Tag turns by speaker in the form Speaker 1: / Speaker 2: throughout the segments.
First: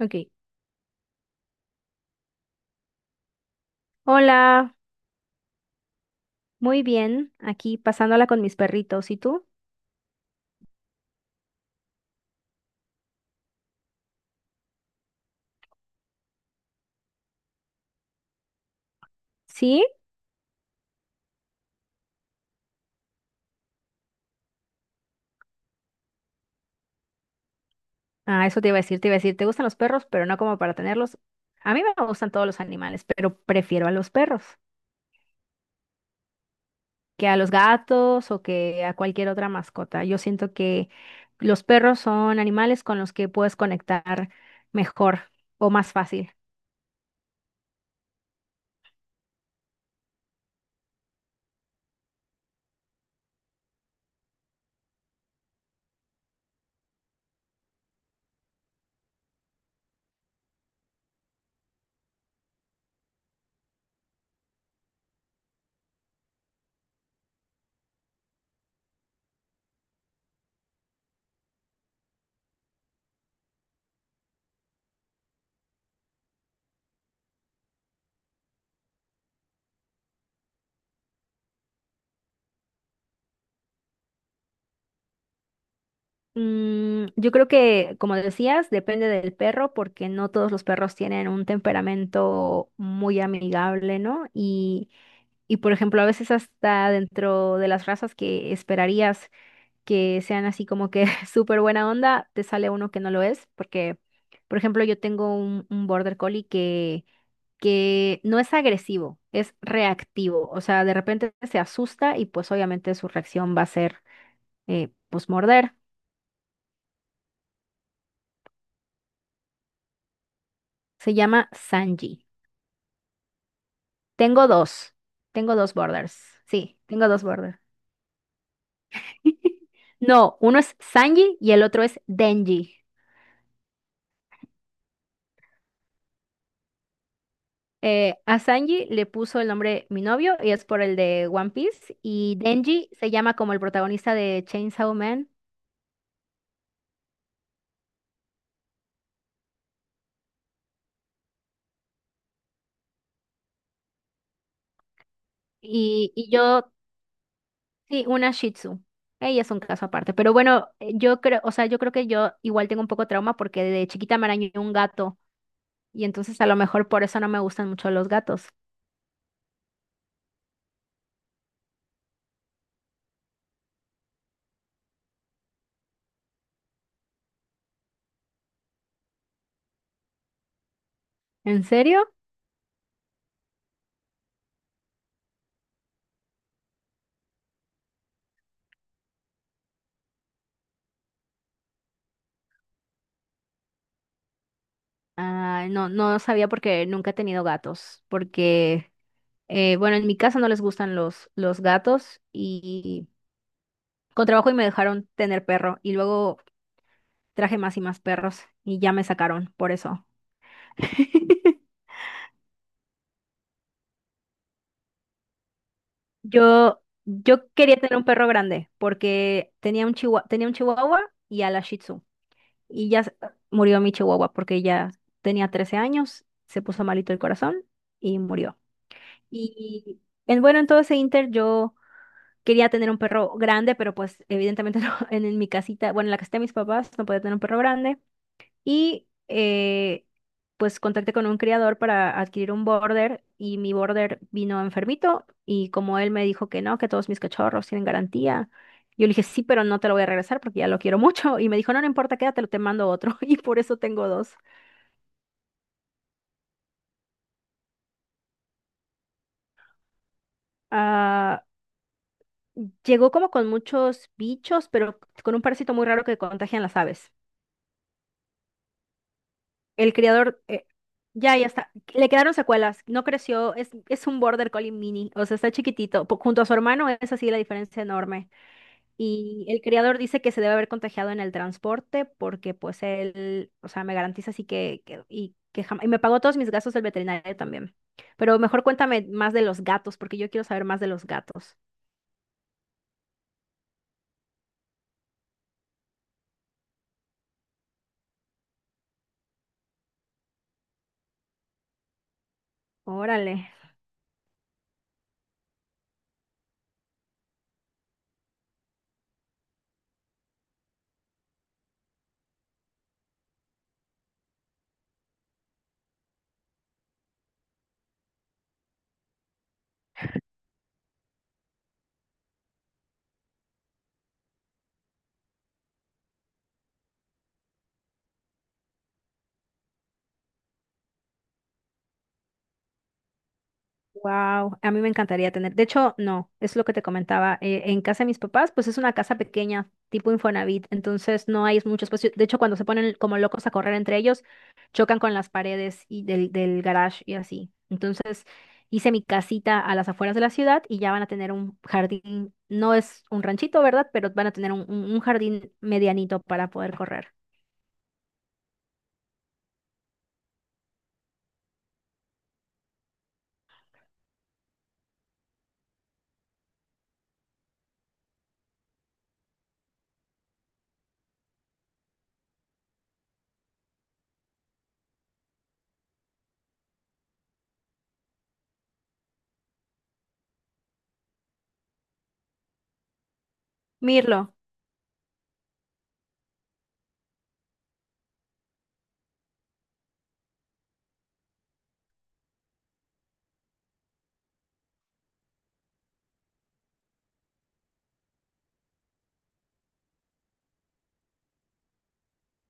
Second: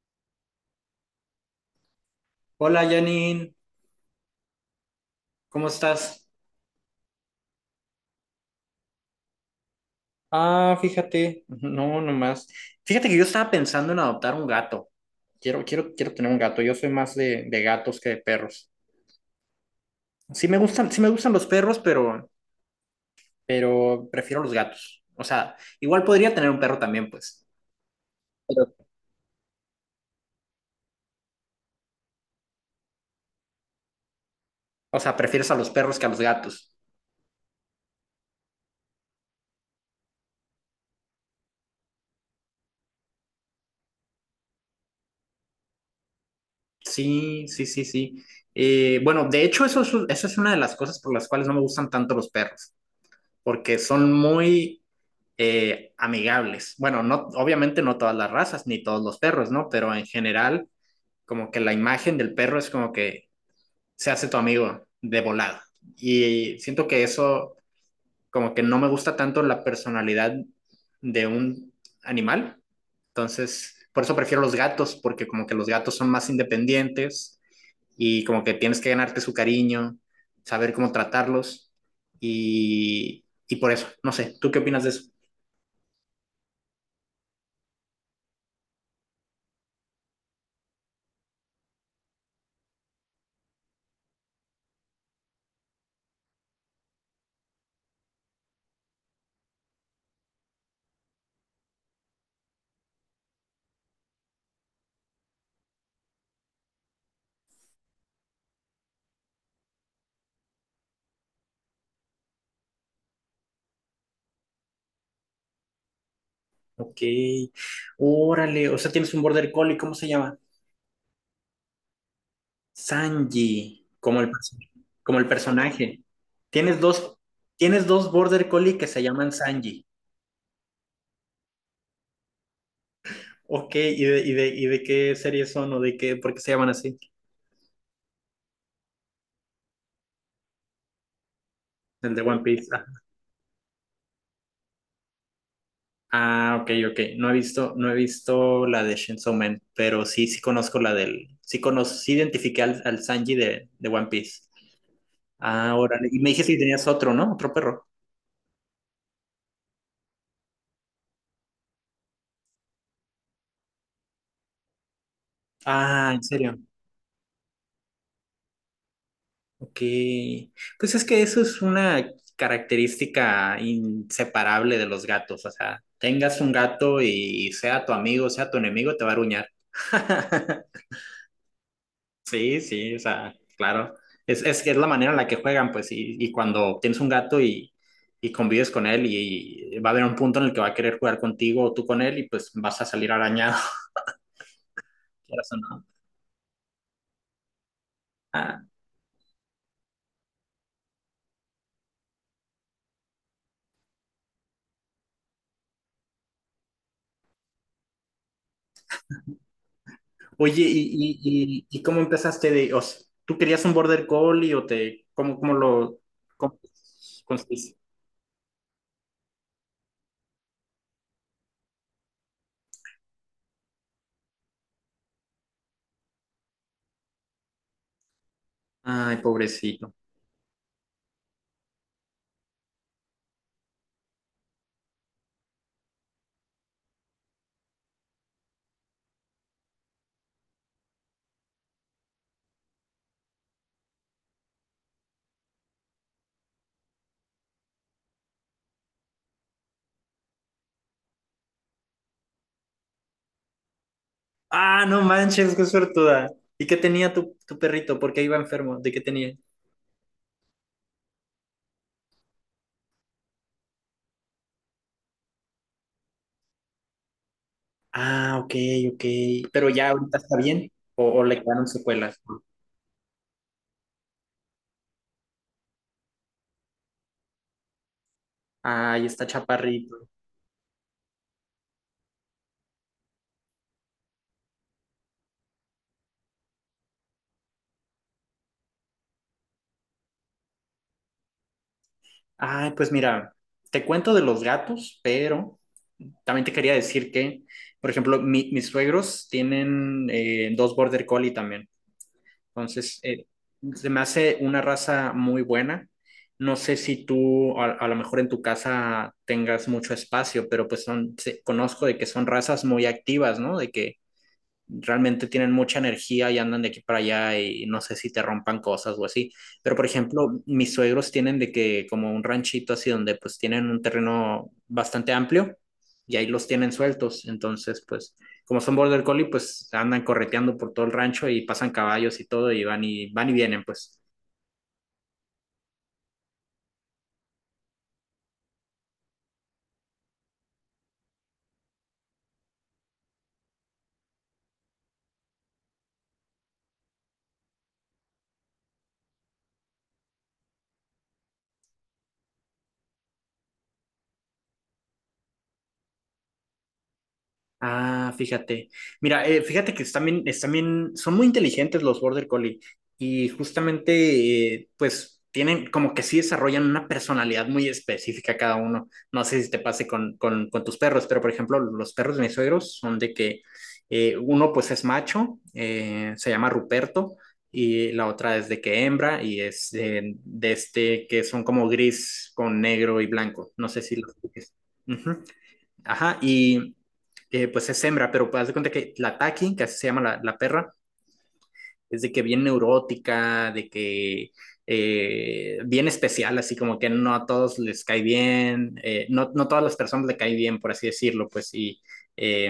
Speaker 1: Ok.
Speaker 2: Hola Janine,
Speaker 1: Hola,
Speaker 2: ¿cómo estás?
Speaker 1: muy bien. Aquí pasándola con mis perritos. ¿Y tú?
Speaker 2: Ah, fíjate, no, nomás. Fíjate que yo estaba pensando en adoptar un gato. Quiero tener un gato. Yo soy más de gatos que de perros.
Speaker 1: ¿Sí?
Speaker 2: Sí me gustan los perros, pero prefiero los gatos. O sea, igual podría tener un perro también, pues.
Speaker 1: Ah, eso te
Speaker 2: Pero,
Speaker 1: iba a decir, te iba a decir, te gustan los perros, pero no como para tenerlos. A mí me gustan todos los animales, pero prefiero a los perros
Speaker 2: o sea, prefieres a los perros que a los gatos.
Speaker 1: que a los gatos o que a cualquier otra mascota. Yo siento que los perros son animales con los que puedes conectar mejor o más fácil.
Speaker 2: Sí, sí, sí, sí. Bueno, de hecho, eso es una de las cosas por las cuales no me gustan tanto los perros, porque son muy amigables. Bueno, no, obviamente no todas las razas ni todos los perros, ¿no? Pero en general, como que la imagen del perro es como que se hace tu amigo de volada. Y siento que eso, como que no me gusta tanto la personalidad de un animal. Entonces, por eso prefiero los gatos, porque como que los gatos son más independientes y como que tienes que ganarte su cariño, saber cómo tratarlos. Y por eso, no sé, ¿tú qué opinas de eso?
Speaker 1: Mm, yo creo que, como decías, depende del perro porque no todos los perros tienen un temperamento muy amigable, ¿no? Y por ejemplo, a veces hasta dentro de las razas que esperarías que sean así como que súper buena onda, te sale uno que no lo es, porque, por ejemplo, yo tengo un border collie que no es agresivo, es reactivo. O sea, de repente se asusta y pues obviamente su reacción va a ser pues morder.
Speaker 2: Ok, órale, o sea, tienes un border collie, ¿cómo se llama?
Speaker 1: Se llama Sanji.
Speaker 2: Sanji,
Speaker 1: Tengo dos,
Speaker 2: como el
Speaker 1: tengo dos
Speaker 2: personaje.
Speaker 1: borders. Sí,
Speaker 2: Tienes
Speaker 1: tengo
Speaker 2: dos,
Speaker 1: dos borders.
Speaker 2: tienes dos border collie que se llaman Sanji.
Speaker 1: No, uno es Sanji y el otro es Denji.
Speaker 2: Ok, ¿y de qué serie son o de qué, por qué se llaman así?
Speaker 1: A Sanji le puso el nombre Mi novio y es por el de One Piece.
Speaker 2: El de
Speaker 1: Y
Speaker 2: One Piece.
Speaker 1: Denji se llama como el protagonista de Chainsaw Man.
Speaker 2: Ah, ok, ok. No he visto la de Chainsaw Man, pero sí, sí conozco sí identifiqué al Sanji de One Piece. Ah, órale.
Speaker 1: Y,
Speaker 2: Y
Speaker 1: y
Speaker 2: me dijiste que
Speaker 1: yo,
Speaker 2: tenías otro, ¿no? Otro perro.
Speaker 1: sí, una Shih Tzu. Ella es un caso aparte. Pero bueno, yo creo, o sea, yo creo que yo igual tengo un poco de trauma porque de chiquita me arañó un gato. Y
Speaker 2: Ah, ¿en
Speaker 1: entonces a lo
Speaker 2: serio?
Speaker 1: mejor por eso no me gustan mucho los gatos.
Speaker 2: Ok, pues es que eso es una característica inseparable de los gatos, o sea, tengas un gato y sea tu amigo, sea tu enemigo, te va a aruñar.
Speaker 1: ¿En serio?
Speaker 2: Sí, sí, o sea, claro, que es la manera en la que juegan, pues, y cuando tienes un gato y convives con él y, va a haber un punto en el que va a querer jugar contigo o tú con él y pues vas a salir arañado, quieras o
Speaker 1: Ah,
Speaker 2: no.
Speaker 1: no, no sabía porque nunca he tenido gatos.
Speaker 2: Ah,
Speaker 1: Porque, bueno, en mi casa no les gustan los gatos y. Con trabajo y me dejaron tener perro y luego traje más y más perros y ya me sacaron por eso.
Speaker 2: oye, ¿y, y, y, y cómo empezaste o sea, tú querías un border collie o te, cómo, cómo lo cómo
Speaker 1: Yo, yo
Speaker 2: conseguiste?
Speaker 1: quería tener un perro grande porque tenía un chihuahua y a la Shih Tzu. Y ya se- Murió mi chihuahua porque ya tenía 13 años, se puso malito el corazón y murió.
Speaker 2: Ay, pobrecito.
Speaker 1: Y en, bueno, en todo ese inter yo quería tener un perro grande, pero pues evidentemente no, en mi casita, bueno, en la casita de mis papás no podía tener un perro grande. Y pues contacté con un criador para adquirir un border y mi border vino enfermito y como él me dijo que no, que todos mis cachorros tienen garantía, yo le dije sí, pero no te lo voy a regresar porque ya lo quiero mucho y me dijo no, no importa, quédatelo, te mando otro y por eso tengo dos.
Speaker 2: Ah, no manches, qué suertuda. ¿Y qué tenía tu perrito? ¿Por qué iba enfermo? ¿De qué tenía?
Speaker 1: Ah, llegó como con muchos bichos, pero con un parásito muy raro que contagian las aves.
Speaker 2: Ah, ok, ok. Pero ya
Speaker 1: El
Speaker 2: ahorita está
Speaker 1: criador,
Speaker 2: bien o
Speaker 1: ya,
Speaker 2: le
Speaker 1: ya
Speaker 2: quedaron
Speaker 1: está. Le
Speaker 2: secuelas.
Speaker 1: quedaron secuelas, no creció, es un border collie mini, o sea, está chiquitito. Junto a su hermano es así la diferencia enorme.
Speaker 2: Ay, está
Speaker 1: Y el criador
Speaker 2: chaparrito.
Speaker 1: dice que se debe haber contagiado en el transporte porque pues él, o sea, me garantiza así que, y que jamás, y me pagó todos mis gastos del veterinario también. Pero mejor cuéntame más de los gatos, porque yo quiero saber más de los gatos.
Speaker 2: Ay, pues mira, te cuento de los gatos, pero también te quería decir que, por ejemplo, mis suegros tienen dos border collie también. Entonces,
Speaker 1: Órale.
Speaker 2: se me hace una raza muy buena. No sé si tú a lo mejor en tu casa tengas mucho espacio, pero pues son, conozco de que son razas muy activas, ¿no? De que realmente tienen mucha energía y andan de aquí para allá y no sé si te rompan cosas o así. Pero, por ejemplo, mis suegros tienen de que como un ranchito así donde pues tienen un terreno bastante amplio y ahí los tienen sueltos. Entonces, pues como son border collie, pues andan correteando por todo el rancho y pasan caballos y todo y van y van y vienen, pues.
Speaker 1: Wow, a mí me encantaría tener. De hecho, no, es lo que te comentaba. En casa de mis papás, pues es una casa pequeña, tipo Infonavit, entonces no hay mucho espacio. De hecho, cuando se ponen como locos a correr entre ellos, chocan con las paredes y del garage y así. Entonces, hice mi casita a las afueras de la ciudad y ya van a tener un jardín. No es un ranchito, ¿verdad? Pero van a tener un jardín medianito para poder correr.
Speaker 2: Ah, fíjate. Mira, fíjate que están bien, son muy inteligentes los Border Collie y justamente, pues, tienen como que sí desarrollan una personalidad muy específica cada uno. No sé si te pase con tus perros, pero por ejemplo, los perros de mis suegros son de que uno pues es macho, se llama Ruperto, y la otra es de que hembra y es de este que son como gris con negro y blanco. No sé si los...
Speaker 1: Mirlo.
Speaker 2: Ujú. Ajá, y pues es hembra, pero haz de cuenta que la Taki, que así se llama la perra, es de que bien neurótica, de que bien especial, así como que no a todos les cae bien, no, no todas las personas le cae bien, por así decirlo, pues sí. Eh,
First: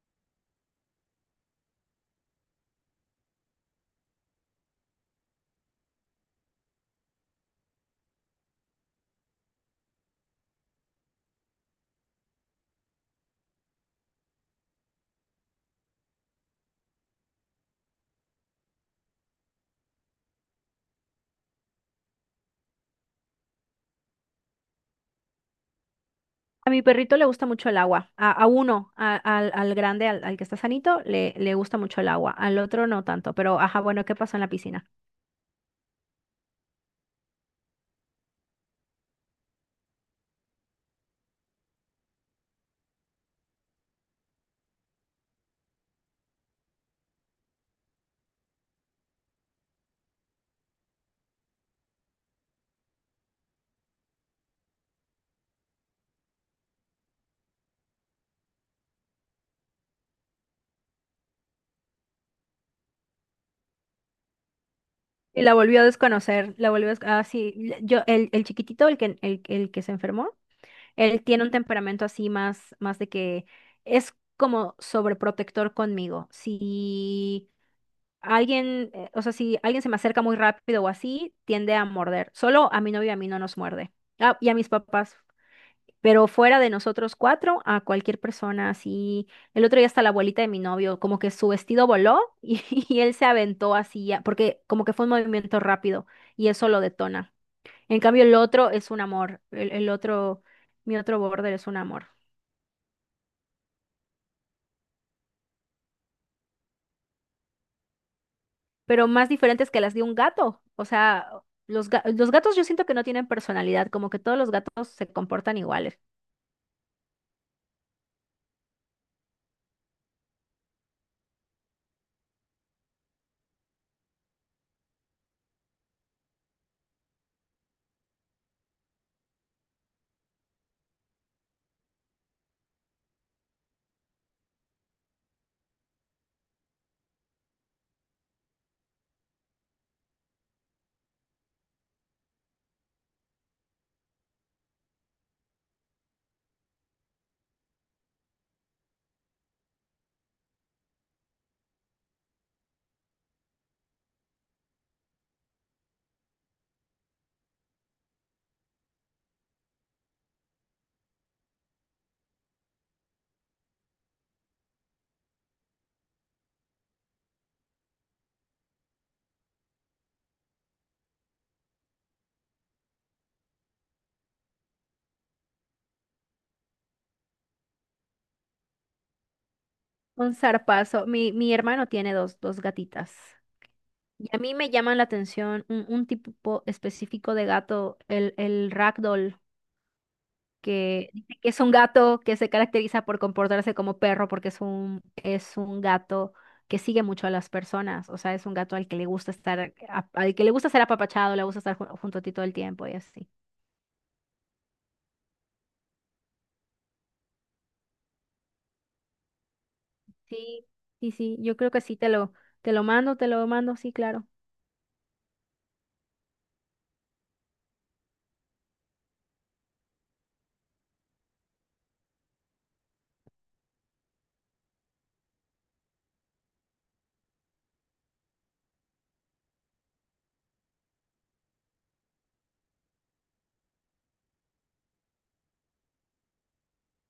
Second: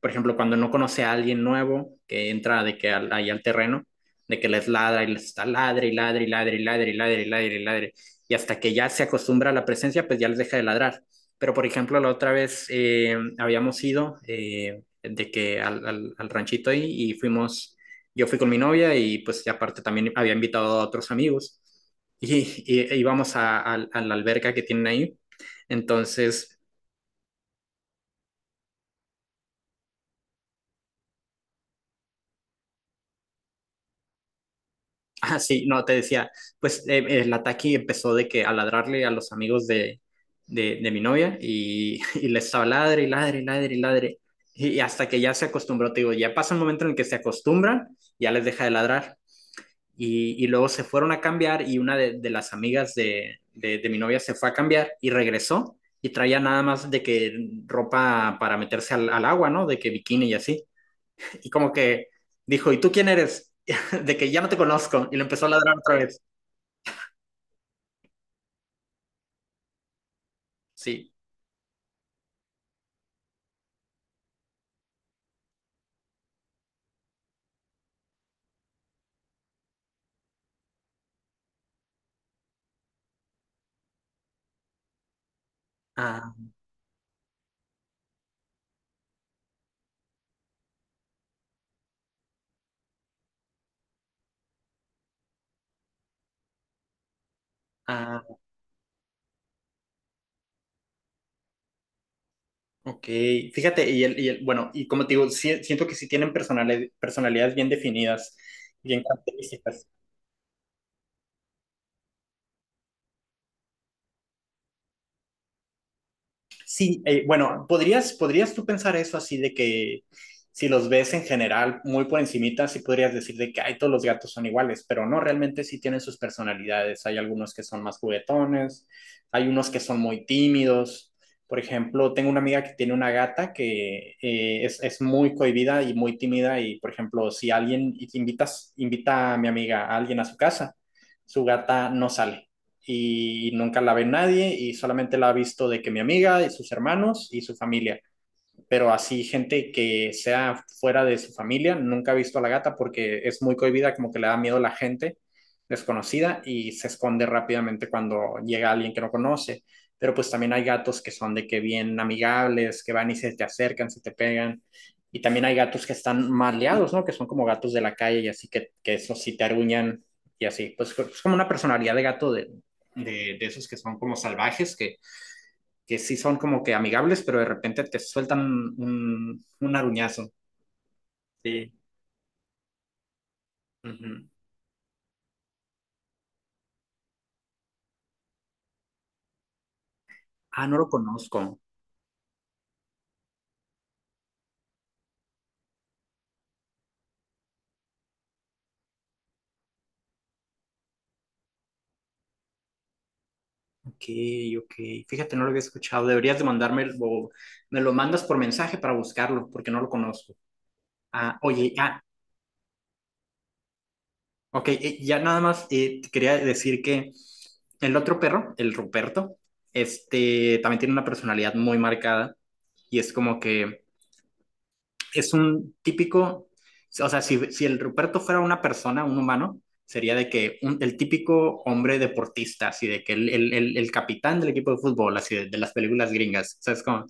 Speaker 2: por ejemplo, cuando no conoce a alguien nuevo que entra de que ahí al terreno, de que les ladra y les está ladre y ladre y ladre y ladre y ladre y ladre y ladre, y hasta que ya se acostumbra a la presencia, pues ya les deja de ladrar. Pero, por ejemplo, la otra vez habíamos ido de que al ranchito ahí y fuimos yo fui con mi novia y pues y aparte también había invitado a otros amigos y, e íbamos a la alberca que tienen ahí. Entonces,
Speaker 1: A mi perrito le gusta mucho el agua. A uno, a- al, Al grande, al que está sanito, le gusta mucho el agua. Al otro no tanto. Pero, ajá, bueno, ¿qué pasó en la piscina?
Speaker 2: ah, sí, no, te decía, pues el ataque empezó de que a ladrarle a los amigos de mi novia y, y les estaba ladre y ladre y ladre y ladre. Y hasta que ya se acostumbró, te digo, ya pasa un momento en el que se acostumbran, ya les deja de ladrar. Y luego se fueron a cambiar y una de las amigas de mi novia se fue a cambiar y regresó y traía nada más de que ropa para meterse al agua, ¿no? De que bikini y así. Y como que dijo, ¿y tú quién eres? De que ya no te conozco. Y le
Speaker 1: Y
Speaker 2: empezó a
Speaker 1: la
Speaker 2: ladrar
Speaker 1: volvió a
Speaker 2: otra vez.
Speaker 1: desconocer. La volvió a... des- Ah, sí. Yo, el chiquitito, el que se enfermó,
Speaker 2: Sí.
Speaker 1: él tiene un temperamento así más, más de que es como sobreprotector conmigo. Si alguien, o sea, si alguien se me acerca muy rápido o así, tiende a morder. Solo a mi novio y a mí no nos muerde. Ah, y a mis papás. Pero
Speaker 2: Ah,
Speaker 1: fuera de nosotros cuatro, a cualquier persona así. El otro día hasta la abuelita de mi novio, como que su vestido voló y, y él se aventó así, porque como que fue un movimiento rápido y eso lo detona. En
Speaker 2: ah,
Speaker 1: cambio, el otro es un amor. Mi otro border es un amor.
Speaker 2: ok. Fíjate, bueno, y como te digo, siento que sí tienen personalidades bien definidas, bien
Speaker 1: Pero más diferentes que
Speaker 2: características.
Speaker 1: las de un gato. O sea, los gatos yo siento que no tienen personalidad, como que todos los gatos se comportan iguales.
Speaker 2: Sí, bueno, ¿podrías tú pensar eso así de que si los ves en general muy por encimita, sí podrías decir de que ay, todos los gatos son iguales, pero no, realmente sí tienen sus personalidades? Hay algunos que son más juguetones, hay unos que son muy tímidos. Por ejemplo, tengo una amiga que tiene una gata que es muy cohibida y muy tímida y, por ejemplo, si alguien invita a mi amiga, a alguien a su casa, su gata no sale y nunca la ve nadie y solamente la ha visto de que mi amiga y sus hermanos y su familia, pero así gente que sea fuera de su familia nunca ha visto a la gata porque es muy cohibida, como que le da miedo a la gente desconocida y se esconde rápidamente cuando llega alguien que no conoce. Pero pues también hay gatos que son de que bien amigables, que van y se te acercan, se te pegan. Y también hay gatos que están maleados, ¿no? Que son como gatos de la calle y así que, eso sí te aruñan y así. Pues es como una personalidad de gato de esos que son como salvajes, que sí son como que amigables, pero de repente te sueltan un aruñazo.
Speaker 1: Un zarpazo. Mi
Speaker 2: Sí.
Speaker 1: hermano tiene dos, dos gatitas.
Speaker 2: Ujú.
Speaker 1: Y a mí me llama la atención un tipo específico de gato, el ragdoll,
Speaker 2: Ah, no lo
Speaker 1: que dice que
Speaker 2: conozco.
Speaker 1: es un gato que se caracteriza por comportarse como perro porque es es un gato que sigue mucho a las personas, o sea, es un gato al que le gusta estar, al que le gusta ser apapachado, le gusta estar junto a ti todo el tiempo y así.
Speaker 2: Ok, ok. Fíjate, no lo había escuchado. Deberías de mandarme o me lo mandas por mensaje para buscarlo, porque no lo conozco.
Speaker 1: Sí, sí, sí,
Speaker 2: Ah,
Speaker 1: yo creo
Speaker 2: oye,
Speaker 1: que sí, te lo mando, sí, claro.
Speaker 2: ok. Ya nada más te quería decir que el otro perro, el Ruperto, este también tiene una personalidad muy marcada y es como que es un típico, o sea, si, si el Ruperto fuera una persona, un humano, sería de que el típico hombre deportista, así de que el capitán del equipo de fútbol, así de las películas gringas, ¿sabes cómo?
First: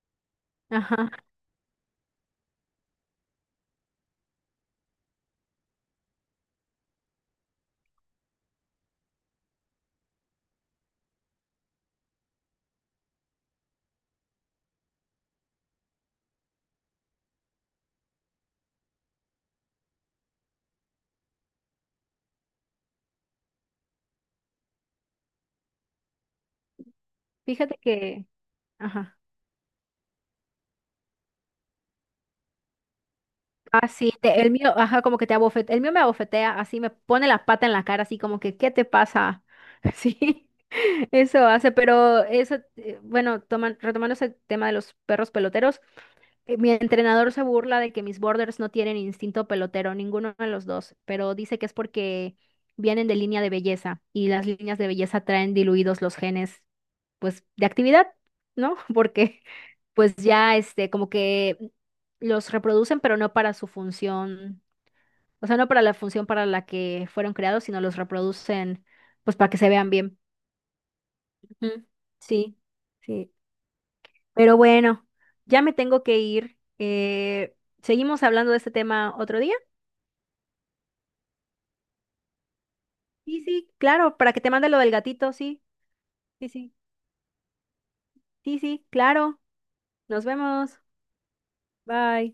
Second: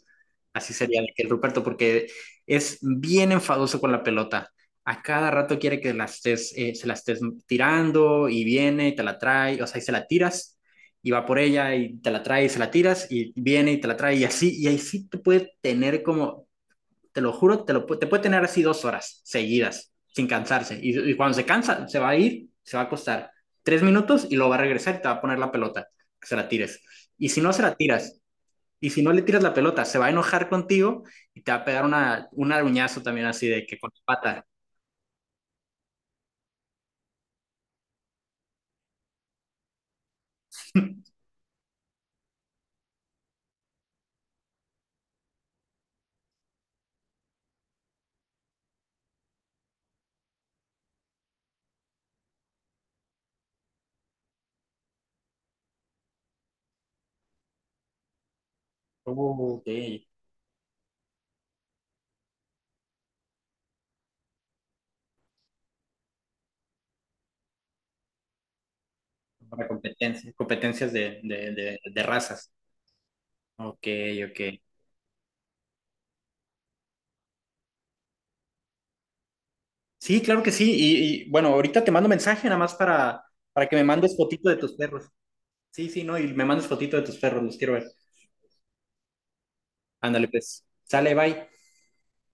Speaker 2: Así sería de
Speaker 1: Ajá,
Speaker 2: que el Ruperto, porque es bien enfadoso con la pelota. A cada rato quiere que se la estés tirando y viene y te la trae, o sea, y se la tiras y va por ella y te la trae y se la tiras y viene y te la trae y así te puede tener como te lo juro, te puede tener así 2 horas seguidas, sin cansarse. Y, cuando se cansa, se va a ir, se va a acostar 3 minutos y lo va a regresar y te va a poner la pelota, que se la tires. Y si no se la
Speaker 1: fíjate
Speaker 2: tiras,
Speaker 1: que,
Speaker 2: y si no
Speaker 1: ajá.
Speaker 2: le tiras la pelota, se va a enojar contigo y te va a pegar un aruñazo también así de que con la
Speaker 1: Así,
Speaker 2: pata.
Speaker 1: el mío, ajá, como que te abofetea, el mío me abofetea, así me pone la pata en la cara, así como que, ¿qué te pasa? Sí, eso hace, pero eso, bueno, retomando ese tema de los perros peloteros, mi entrenador se burla de que mis borders no tienen instinto pelotero, ninguno de los dos, pero dice que es porque vienen de línea de belleza y las líneas de belleza traen diluidos los genes, pues, de actividad, ¿no? Porque,
Speaker 2: Oh, ok,
Speaker 1: pues ya, este, como que los reproducen, pero no para su función, o sea, no para la función para la que fueron creados, sino los reproducen, pues, para que
Speaker 2: para
Speaker 1: se vean bien.
Speaker 2: competencias de, de, de,
Speaker 1: Ujú,
Speaker 2: de razas.
Speaker 1: sí, sí.
Speaker 2: Ok, ok.
Speaker 1: Pero bueno, ya me tengo que ir. ¿Seguimos hablando de este tema otro día?
Speaker 2: Sí, claro que sí. Y, bueno, ahorita te mando mensaje nada más
Speaker 1: Sí,
Speaker 2: para
Speaker 1: sí,
Speaker 2: que me mandes
Speaker 1: claro, para que
Speaker 2: fotito
Speaker 1: te
Speaker 2: de
Speaker 1: mande
Speaker 2: tus
Speaker 1: lo del
Speaker 2: perros.
Speaker 1: gatito, sí,
Speaker 2: Sí, sí, no, y me
Speaker 1: sí,
Speaker 2: mandas
Speaker 1: sí,
Speaker 2: fotito de tus perros, los quiero ver.
Speaker 1: sí, sí, claro. Nos
Speaker 2: Ándale, pues.
Speaker 1: vemos.
Speaker 2: Sale, bye.
Speaker 1: Bye.